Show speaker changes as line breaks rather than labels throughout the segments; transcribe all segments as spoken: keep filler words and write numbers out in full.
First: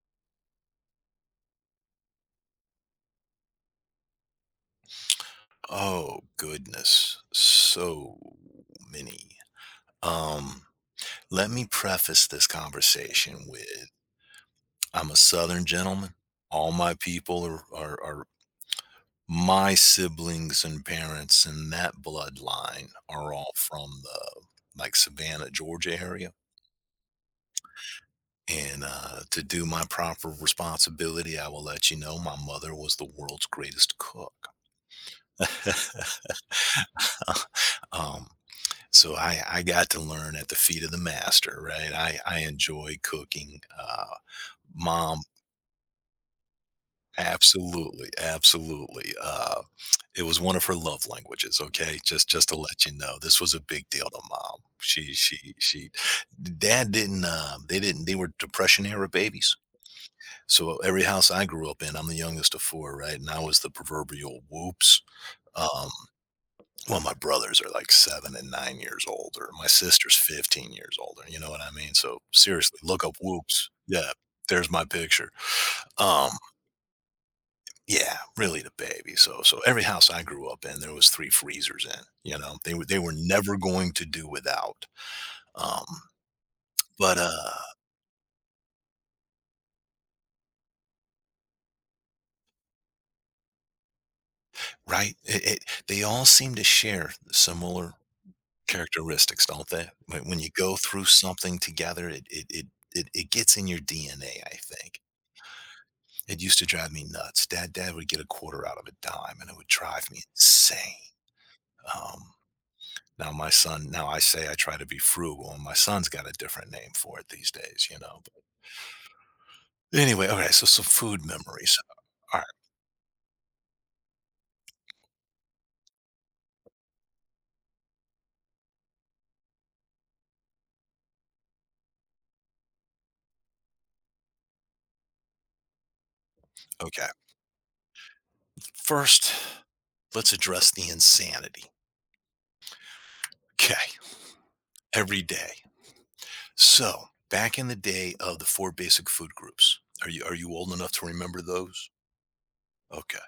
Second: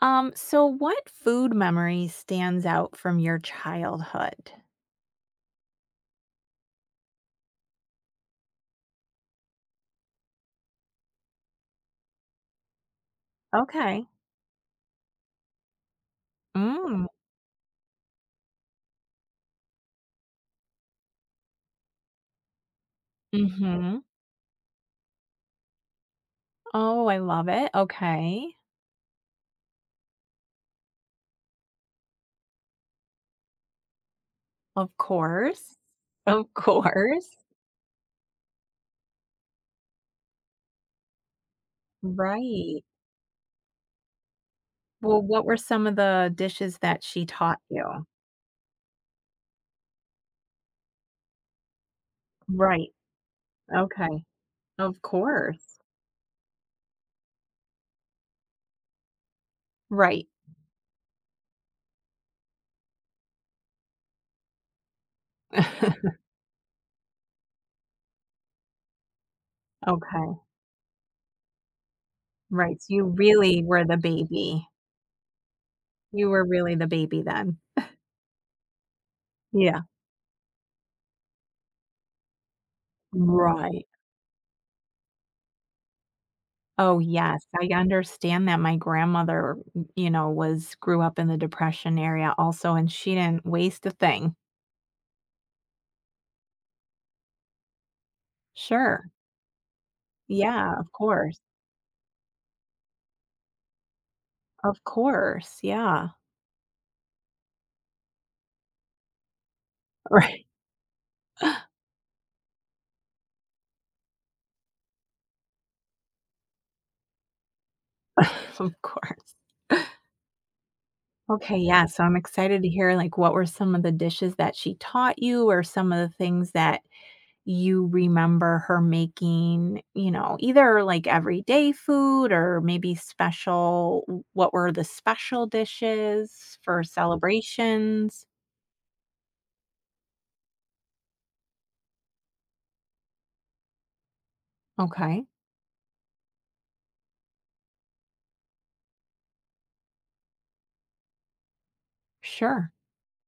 Um, so what food memory stands out from your childhood?
Oh, goodness. So many. Um, Let me preface this conversation with
Okay.
I'm a Southern gentleman. All my
Mm.
people are, are, are my siblings and parents, and that bloodline are all from
Mm-hmm.
the like Savannah, Georgia area.
Oh, I love it. Okay.
And uh, to do my proper responsibility, I will let you know my mother was the world's greatest cook.
Of course. Of course.
um, So I I got to learn at the feet of the master, right? I I
Right.
enjoy cooking. Uh, mom,
Well, what were some of the dishes that she taught you?
absolutely, absolutely. Uh, it was one of her love languages. Okay, just just to let
Right.
you know, this was a big deal to
Okay.
mom.
Of
She she
course.
she. Dad didn't. Um, they didn't. They were depression era babies.
Right.
So every house I grew up in, I'm the youngest of four, right? And I was the proverbial whoops. Um, Well, my brothers are like seven and nine years older. My sister's
Okay.
fifteen years older, you know what I mean? So seriously,
Right. So
look
you
up
really
Whoops.
were the
Yeah,
baby.
there's my picture.
You
Um,
were really the baby then.
yeah, really the baby. So so every
Yeah.
house I grew up in, there was three freezers in, you know. They were they were never
Right.
going to do without. Um,
Oh,
but,
yes,
uh
I understand that my grandmother, you know, was grew up in the Depression area also, and she didn't waste a thing.
right? It it They all seem to share similar
Sure.
characteristics, don't they? When when you
Yeah,
go
of
through
course.
something together, it it it it it gets in your D N A, I
Of
think.
course, yeah.
It used to drive me nuts. Dad dad would get a quarter out of a dime, and it would drive me
Right.
insane. Um, Now my son, now I say I try to be frugal, and my son's got a different name for it these days, you know?
Of course.
But anyway, okay, so some food
Okay,
memories.
yeah, so I'm
Alright.
excited to hear, like, what were some of the dishes that she taught you or some of the things that you remember her making, you know, either like everyday food or maybe special what were the special dishes for
Okay.
celebrations?
First, let's address the insanity. Okay. Every
Okay,
day. So, back in the day of the four basic food groups, are you are you old enough to remember those?
sure.
Okay.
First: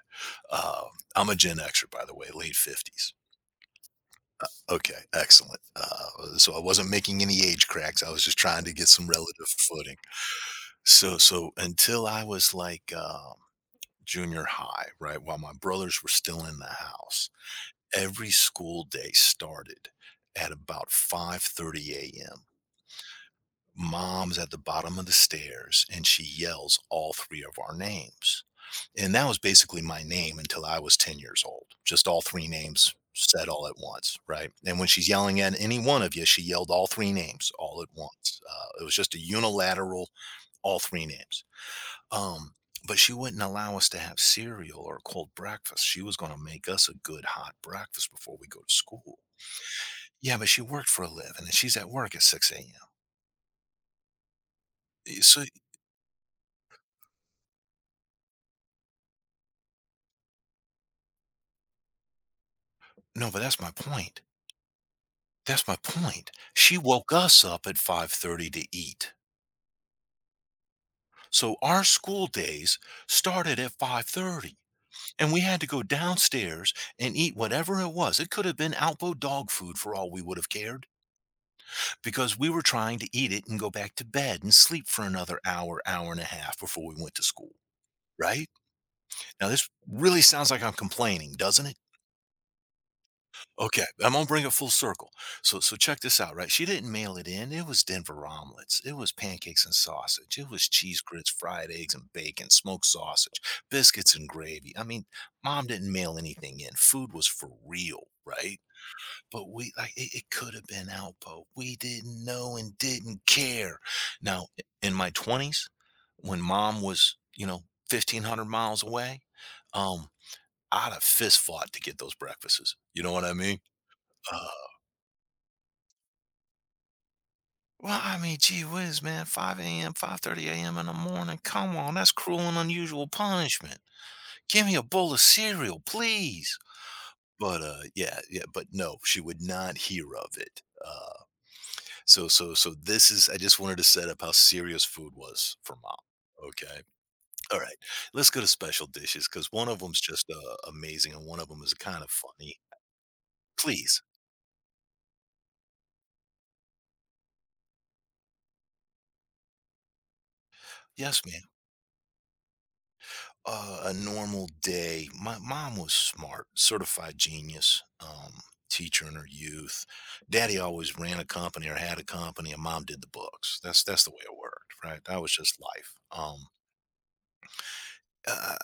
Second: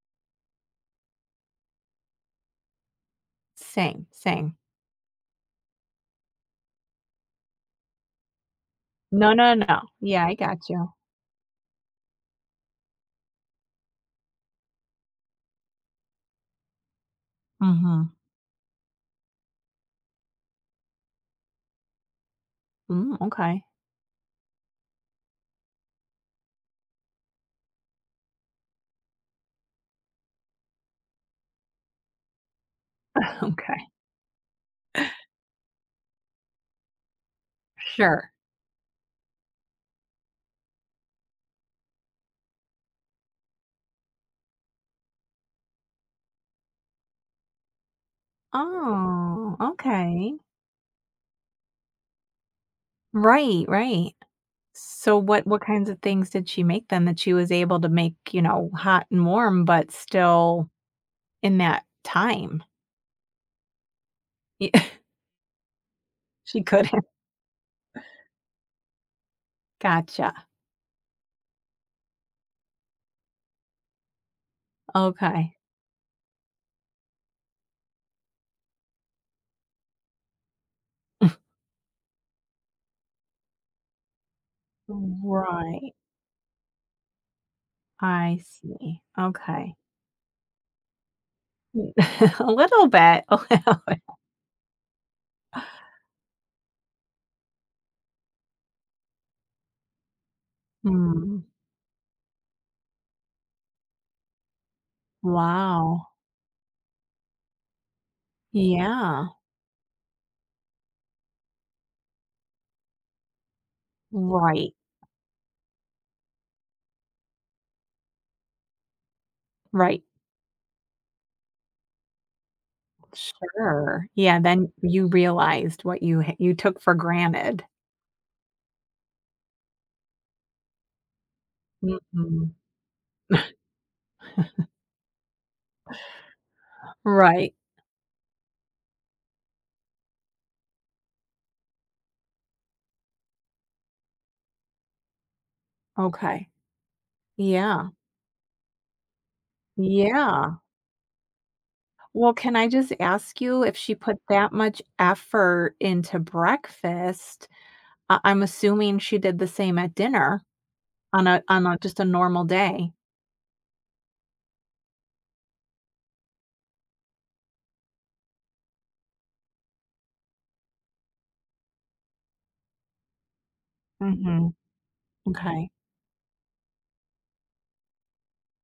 Um, I'm a Gen Xer, by the way, late fifties.
Same, same.
Okay, excellent. Uh, so I wasn't making any age cracks, I was just trying to get some
No,
relative
no, no.
footing.
Yeah, I got you.
So so until I was, like, um, junior high, right, while my brothers were still in the house,
Mhm.
every school day started at about five thirty a m
Mm, okay.
Mom's at the bottom of the stairs and she yells all three of our names. And that was basically my name until I was ten years old, just all three names said all at
Okay.
once, right? And when she's yelling at any one of you, she yelled all three names all at
Sure.
once. Uh, it was just a unilateral, all three names. Um, but she wouldn't allow us to have cereal or cold breakfast. She was going to make us a good hot breakfast before we go to school.
Oh,
Yeah,
okay.
but she worked for a living and she's at work at six a m.
Right, right. So
Eh, So,
what what kinds of things did she make then that she was able to make, you know, hot and warm, but still in that time.
no, but that's my point
Y
that's my point.
she
She
couldn't.
woke us up at five thirty to eat.
Gotcha.
So our school days started at five thirty and we
Okay.
had to go downstairs and eat whatever it was. It could have been Alpo dog food for all we would have cared because we were trying to eat it and go back to bed and sleep for another hour,
Right.
hour and a half before we went to school,
I
right?
see.
Now this
Okay.
really sounds like I'm complaining, doesn't it?
Mm. A little bit, a little
Okay,
bit.
I'm gonna bring it full circle. So, so check this out, right? She didn't mail it in. It was Denver omelets. It was pancakes and sausage. It was cheese grits,
Hmm.
fried eggs and bacon, smoked sausage, biscuits and gravy. I mean, mom didn't
Wow.
mail anything in. Food was for real, right?
Yeah.
But we like it, it could have been out, but we didn't know and didn't care. Now,
Right.
in my twenties, when mom was, you know, fifteen hundred miles away,
Right.
um, I'd have fist fought to get those breakfasts. You know what I mean?
Sure. Yeah,
Uh,
then you realized what you ha you took for granted.
Well, I mean, gee whiz, man, five a m, five thirty a m in the morning, come on, that's cruel
Mhm.
and unusual punishment. Give me a bowl of cereal, please.
Right.
But, uh, yeah, yeah, but no, she would not hear of it. Uh, so so so this is, I just wanted to set up how serious food was for mom.
Okay.
Okay. All right.
Yeah.
Let's go to special dishes because one of of 'em's just, uh,
Yeah.
amazing and one of them is kind of
Well, can
funny.
I just ask you if she
Please.
put that much effort into breakfast, I I'm assuming she did the same at dinner
Yes,
on
ma'am.
a on a just a normal day.
Uh, a normal day. My mom was smart, certified genius, um, teacher in her youth. Daddy always ran a company or had a company, and mom did the books. That's that's the way it
Mhm.
worked, right? That was just
Okay,
life. Um, uh,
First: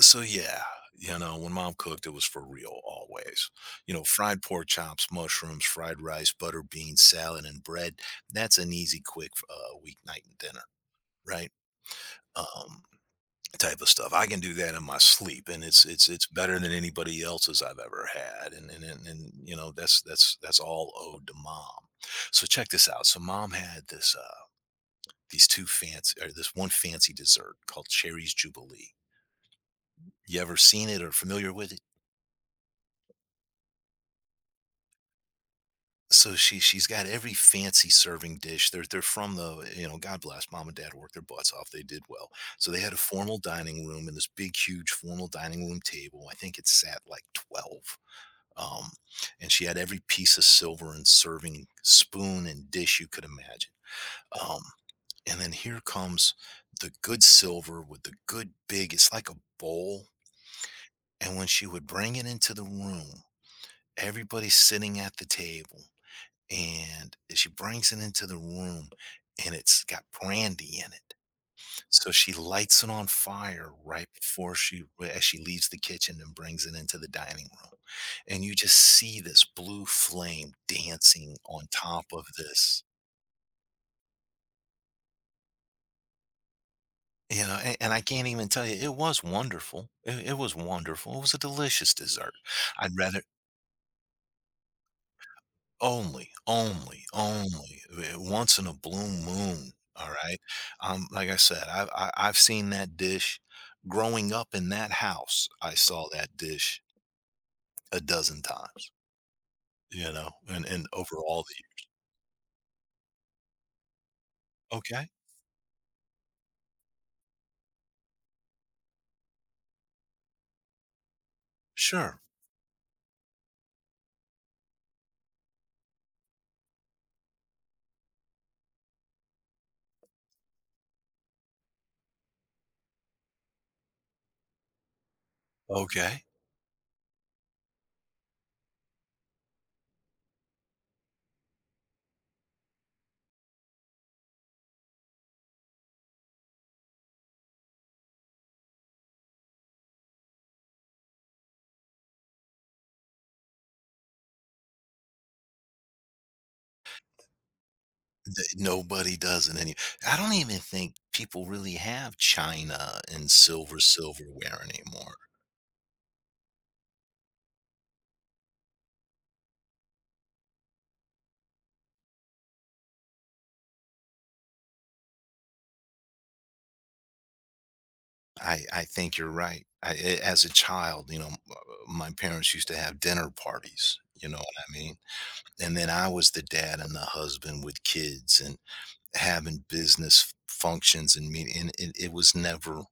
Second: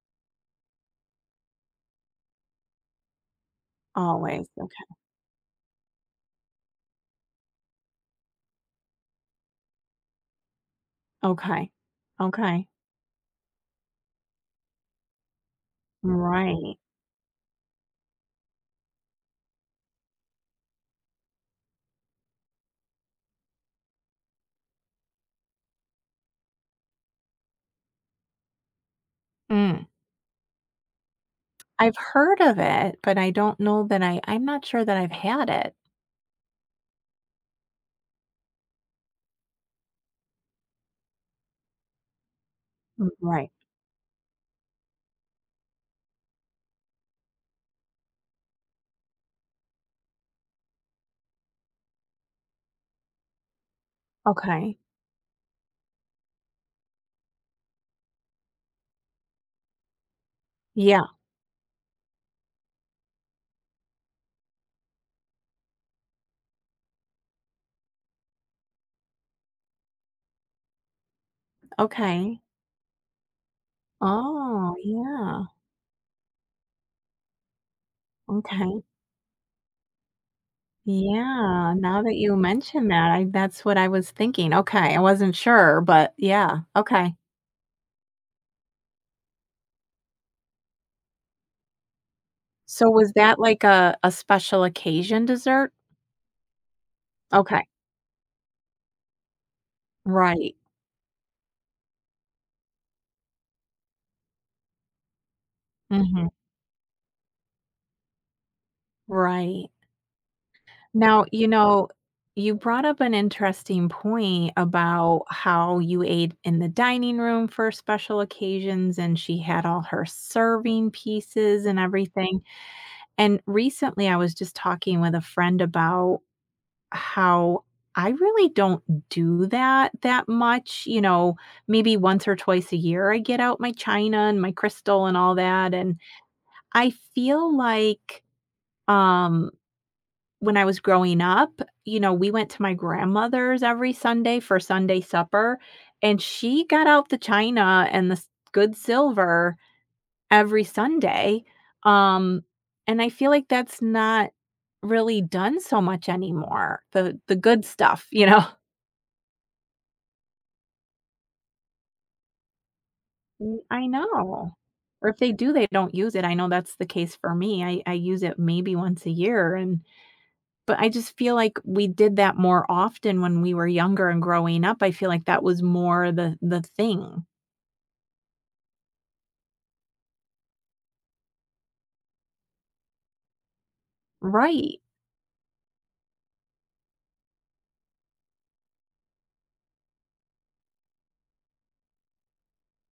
So yeah, you know, when mom cooked, it was for real always. You know, fried
always,
pork
okay,
chops, mushrooms, fried rice, butter beans, salad, and bread. That's an easy, quick uh, weeknight and dinner, right?
okay, okay,
Um, Type of stuff. I can do that in my sleep, and it's it's it's better than
right,
anybody else's I've ever had. And and and, and you know that's that's that's all owed to mom. So check this out. So mom had this uh these two fancy or this one fancy dessert called Cherry's Jubilee.
mm.
You ever seen it or familiar with it?
I've heard of it, but I don't know that I I'm not sure that I've had it.
So she she's got every fancy serving dish. They're they're from the, you know, God bless, mom and dad worked their butts off. They did well. So they had a
Mm,
formal
right,
dining room and this big huge formal dining room table. I think it sat like twelve. Um, and she had every piece of silver and serving spoon and dish you could imagine. Um,
okay,
and then here comes the good silver with the good big, it's like a bowl.
yeah,
And when she would bring it into the room, everybody's sitting at the table. And she brings it into the room and it's got brandy in it, so she
okay.
lights it on fire right before
Oh,
she, as she
yeah,
leaves the kitchen and brings it into the dining room. And you just
okay,
see this blue flame dancing on
yeah, now
top
that
of
you
this.
mention that, I that's what I was thinking, okay, I wasn't sure, but yeah, okay.
You know, and, and I can't even tell you, it was wonderful. It, it was wonderful. It was a delicious dessert.
So
I'd
was
rather
that like a a special occasion dessert?
only, only,
Okay.
only eh, once in a blue moon. All right.
Right.
Um, like I said, I've I, I've seen that dish growing up in that house. I saw
Mhm.
that dish a dozen times.
Right.
You know, and and
Now,
overall
you
the
know, you brought up an interesting point
okay,
about how you ate in the dining room for special occasions and she had all her serving pieces and
sure,
everything. And recently I was just talking with a friend about how I really don't do that that much, you know, maybe once or twice a year I get out my china and my crystal and all that and
okay.
I feel like um when I was growing up, you know, we went to my grandmother's every Sunday for Sunday supper, and she got out the china and the s good silver every Sunday, um, and I feel like that's not really done so much anymore, the the good stuff, you know?
Th Nobody does in any, I don't even think people really have china and
Mm,
silver
I know.
silverware
Or
anymore.
if they do, they don't use it, I know that's the case for me, I I use it maybe once a year, and but I just feel like we did that more often when we were younger and growing up. I feel like that was more the the thing.
I I think you're right. I a As a child, you know, m uh, my parents used to have dinner parties, you know what I
Right.
mean? And then I was the dad and the husband with kids and having business functions and meeting and it it was never,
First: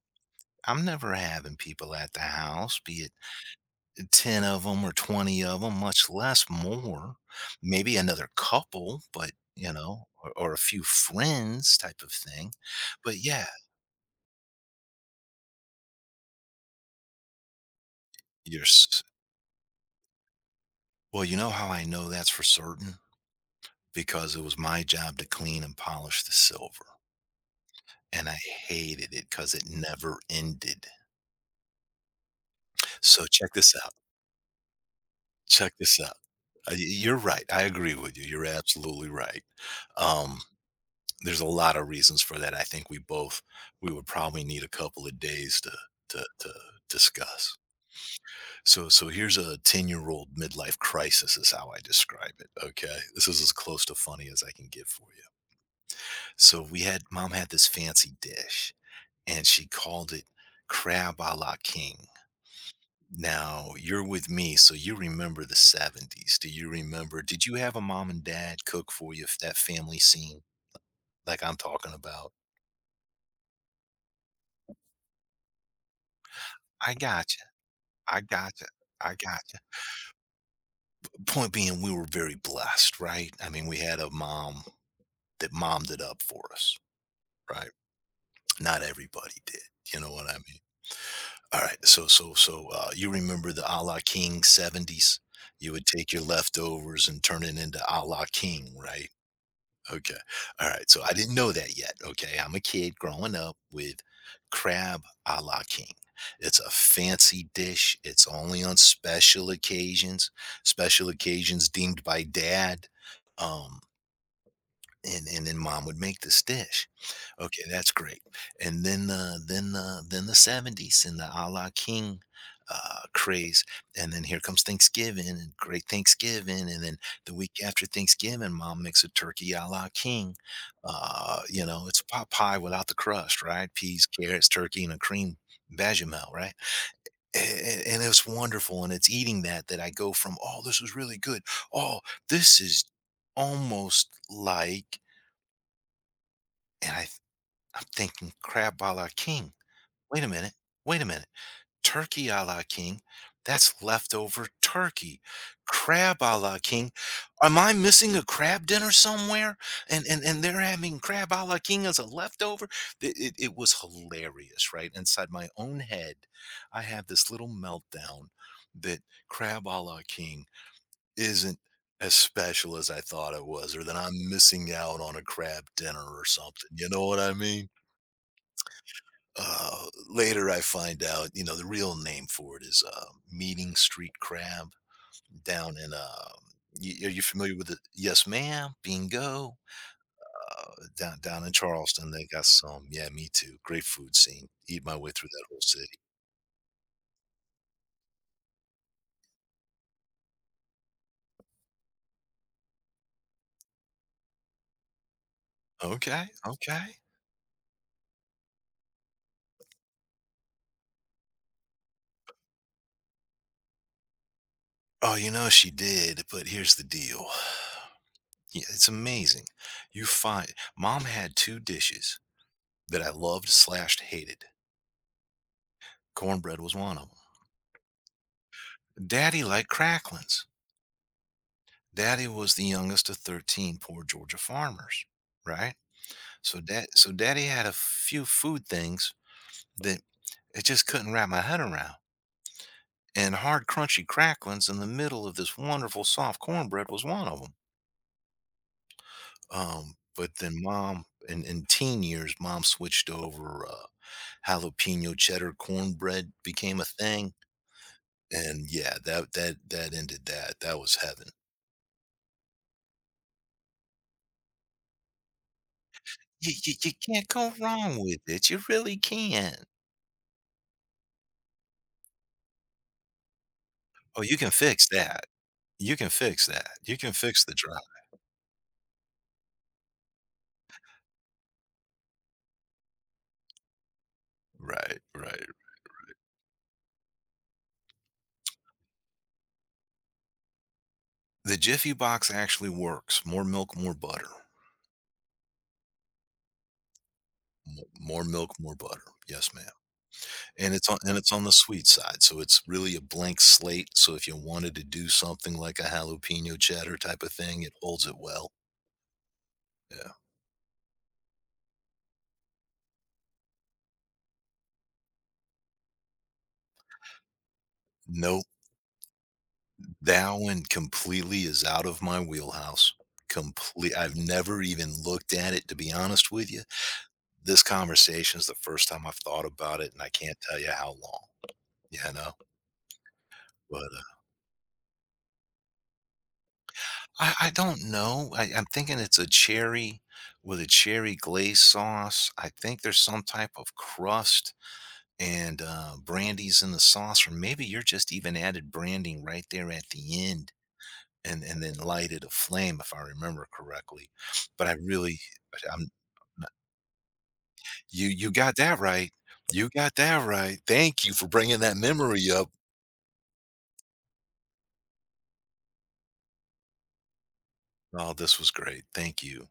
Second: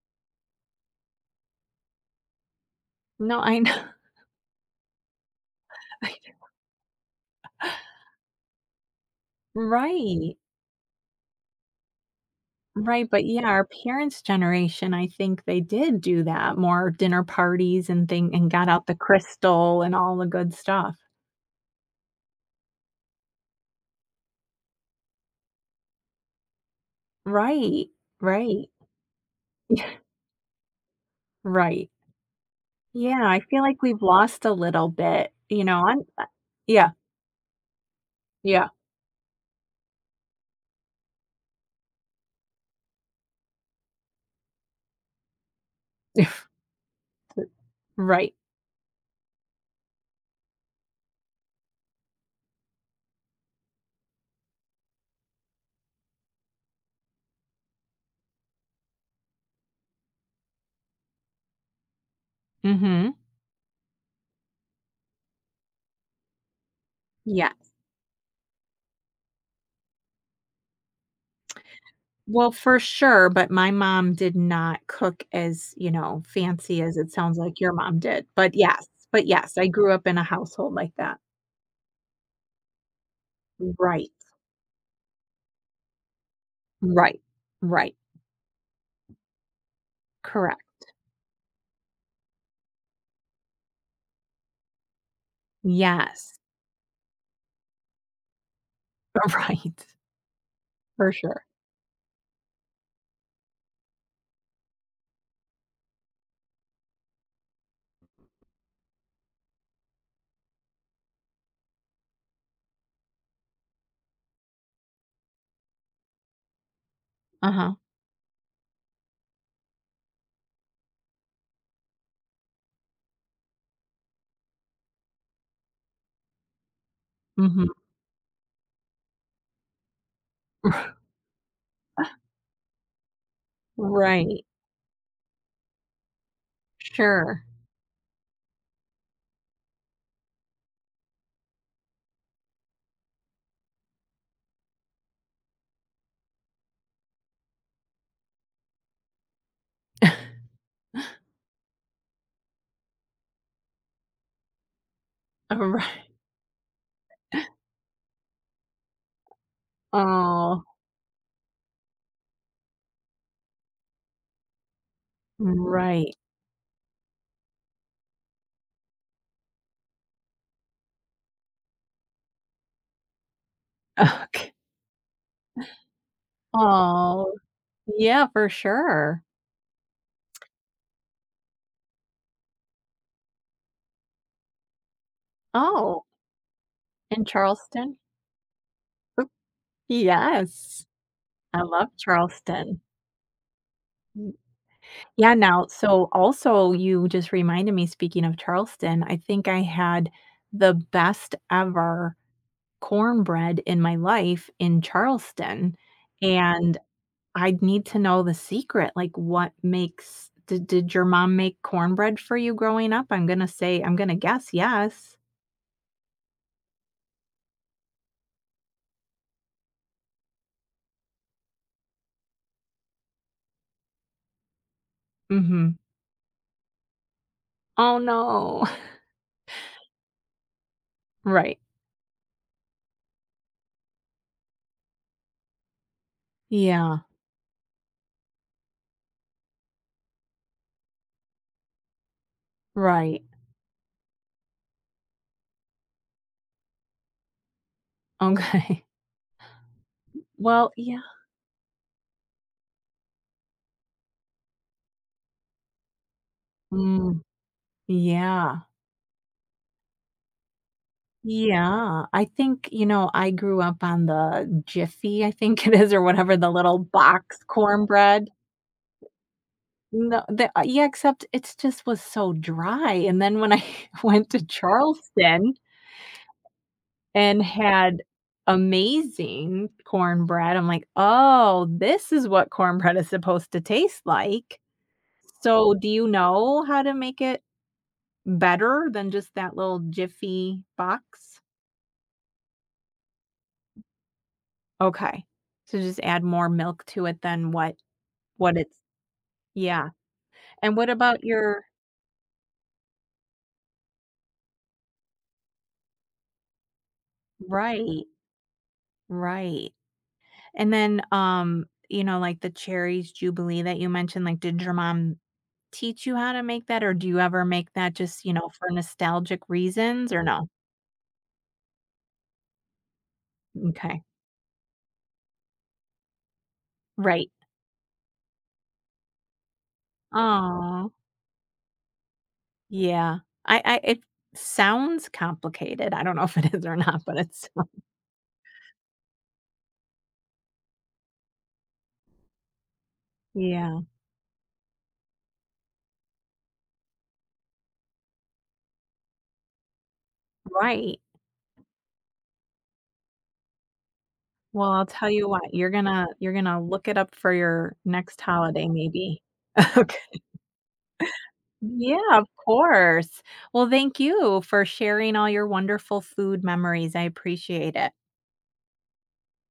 I'm never having people at the house, be it
No, I know.
ten of them or twenty of them, much less more, maybe another couple, but you know, or,
Right.
or a few friends type of thing.
Right,
But
but yeah,
yeah,
our parents' generation, I think they did do that, more dinner parties and thing and
you're
got out the
s-
crystal and all the good stuff.
well, you know how I know that's for certain, because it was my job to clean and polish the silver,
Right,
and I
right.
hated it because it never ended.
Right. Yeah,
So
I
check
feel
this
like
out.
we've lost a little bit, you
Check
know,
this
I'm
out.
uh,
Uh, y-
yeah,
You're right. I agree with you. You're
yeah.
absolutely right. Um, There's a lot of reasons for that. I think we both, we would probably need a couple of days to to to discuss.
Right.
So so here's a ten-year-old midlife crisis is how I describe it, okay? This is as close to funny as I can get for you. So we had, mom had this fancy dish and she called it crab a la king.
Mhm.
Now, you're with me, so you remember the seventies. Do you remember? Did
Yeah.
you have a mom and dad cook for you that family scene like I'm talking about?
Well, for sure, but my mom did not cook as, you know, fancy
I
as it
got
sounds like your mom
I
did, but
gotcha.
yes,
I
but yes,
gotcha.
I grew up in a household like that.
Point being, we were very blessed, right? I mean, we had a
Right,
mom that mommed it up for us,
right,
right?
right,
Not everybody did. You know what I
correct.
mean? All right. So, so, so, uh, you remember the a la King seventies? You would take your
Yes,
leftovers and turn it into a la King, right?
right,
Okay. All right. So
for
I didn't
sure.
know that yet. Okay. I'm a kid growing up with crab a la king. It's a fancy dish. It's only on special occasions, special occasions deemed by dad. Um, and, and then mom would make this dish. Okay,
Uh-huh,
that's great. And then, uh, then, uh, then the seventies and the a la King uh, craze. And then here comes Thanksgiving and great Thanksgiving. And then the week
mhm.
after Thanksgiving, mom makes a turkey a la King. Uh, you know, it's pot pie without the crust, right? Peas,
Right,
carrots, turkey, and a cream bechamel, right?
sure.
And, and it's wonderful. And it's eating that, that I go from, oh, this is really good. Oh, this is almost like, and I, th- I'm thinking crab a la King. Wait a minute. Wait a minute. Turkey a la king. That's leftover turkey.
Oh, right.
Crab a la king. Am I missing a crab dinner somewhere? And and and they're
Oh,
having crab a la king as a leftover. It, it, it was hilarious, right? Inside my own head,
right.
I had this little meltdown that crab a la king isn't as special as I thought it was, or that I'm
Okay.
missing out on a crab dinner or something. You know what I
Oh,
mean?
yeah, for sure.
Uh, later I find out, you know, the real name for it is, uh, meeting street crab down in,
Oh,
um y are you
in
familiar with it?
Charleston?
Yes, ma'am, bingo, uh,
Yes,
down down in
I love
Charleston, they got
Charleston.
some, yeah, me too, great food
Mm,
scene, eat my way through
yeah,
that whole
now
city.
so also you just reminded me, speaking of Charleston, I think I had the best ever cornbread in my life in Charleston,
Okay,
and
okay.
I'd need to know the secret, like, what makes did did your mom make cornbread for you growing up? I'm gonna say I'm gonna guess
Oh,
yes.
you know she did, but here's the deal. Yeah, it's amazing. You find mom had two dishes that I loved/hated. Slashed, hated.
Mhm.
Cornbread was one of them.
Oh, no.
Daddy liked cracklings.
Right.
Daddy was the youngest of thirteen poor Georgia farmers, right? So dad
Yeah.
so daddy had a few food things that it just couldn't wrap my head around,
Right.
and hard crunchy cracklings in the middle of this wonderful soft cornbread was one of them.
Okay.
Um, but then
Well, yeah.
mom in in teen years, mom switched over, uh, jalapeno cheddar cornbread became a
Mm,
thing,
yeah.
and yeah, that that that ended that. That was heaven.
Yeah, I think, you know, I grew up on the Jiffy, I think it is, or whatever, the
You you
little
you can't
box
go wrong with
cornbread.
it, you really can.
No, the uh, yeah, except it's just was so dry, and then when I
Oh,
went
you
to
can fix that.
Charleston
You can fix that. You can
and
fix the dry.
had amazing cornbread, I'm like, "Oh, this is what cornbread is supposed to taste like."
Right, right.
So, do you know how to make it better than just that little Jiffy box?
The Jiffy Box actually works. More milk, more butter.
Okay. So just add more milk to it than what
Mo More
What
milk, more
it's
butter. Yes, ma'am.
yeah,
And
and
it's
what
on, and
about
it's on the
your
sweet side, so it's really a blank slate, so if you wanted to do something like a jalapeno cheddar type of thing, it
right,
holds it well.
right,
Yeah.
and then, um, you know, like, the cherries jubilee that you mentioned, like, did your mom teach you how to make that, or do you ever make that just, you
Nope.
know, for nostalgic reasons, or
That
no?
one completely is out of my wheelhouse. Complete.
Okay.
I've never even looked at it, to be honest with you.
Right.
This conversation is the first time I've thought about it, and I can't tell you how
Oh,
long. You know?
yeah. I
But,
I it
uh,
sounds complicated, I don't know if it is or not, but
I I
it's
don't know. I I'm thinking it's a cherry with a cherry glaze sauce. I think there's some type of
yeah,
crust and, uh, brandy's in the sauce, or maybe you're just even added branding right there at the end
right.
and and then lighted a flame, if I remember correctly. But
Well,
I
I'll tell
really,
you what, you're
I'm,
gonna you're gonna look it up for your
you
next
you got
holiday
that right.
maybe.
You got
Okay.
that right. Thank you for bringing that
Yeah, of
memory up.
course. Well, thank you for sharing all your wonderful food memories. I appreciate it.
Oh, this was great. Thank you.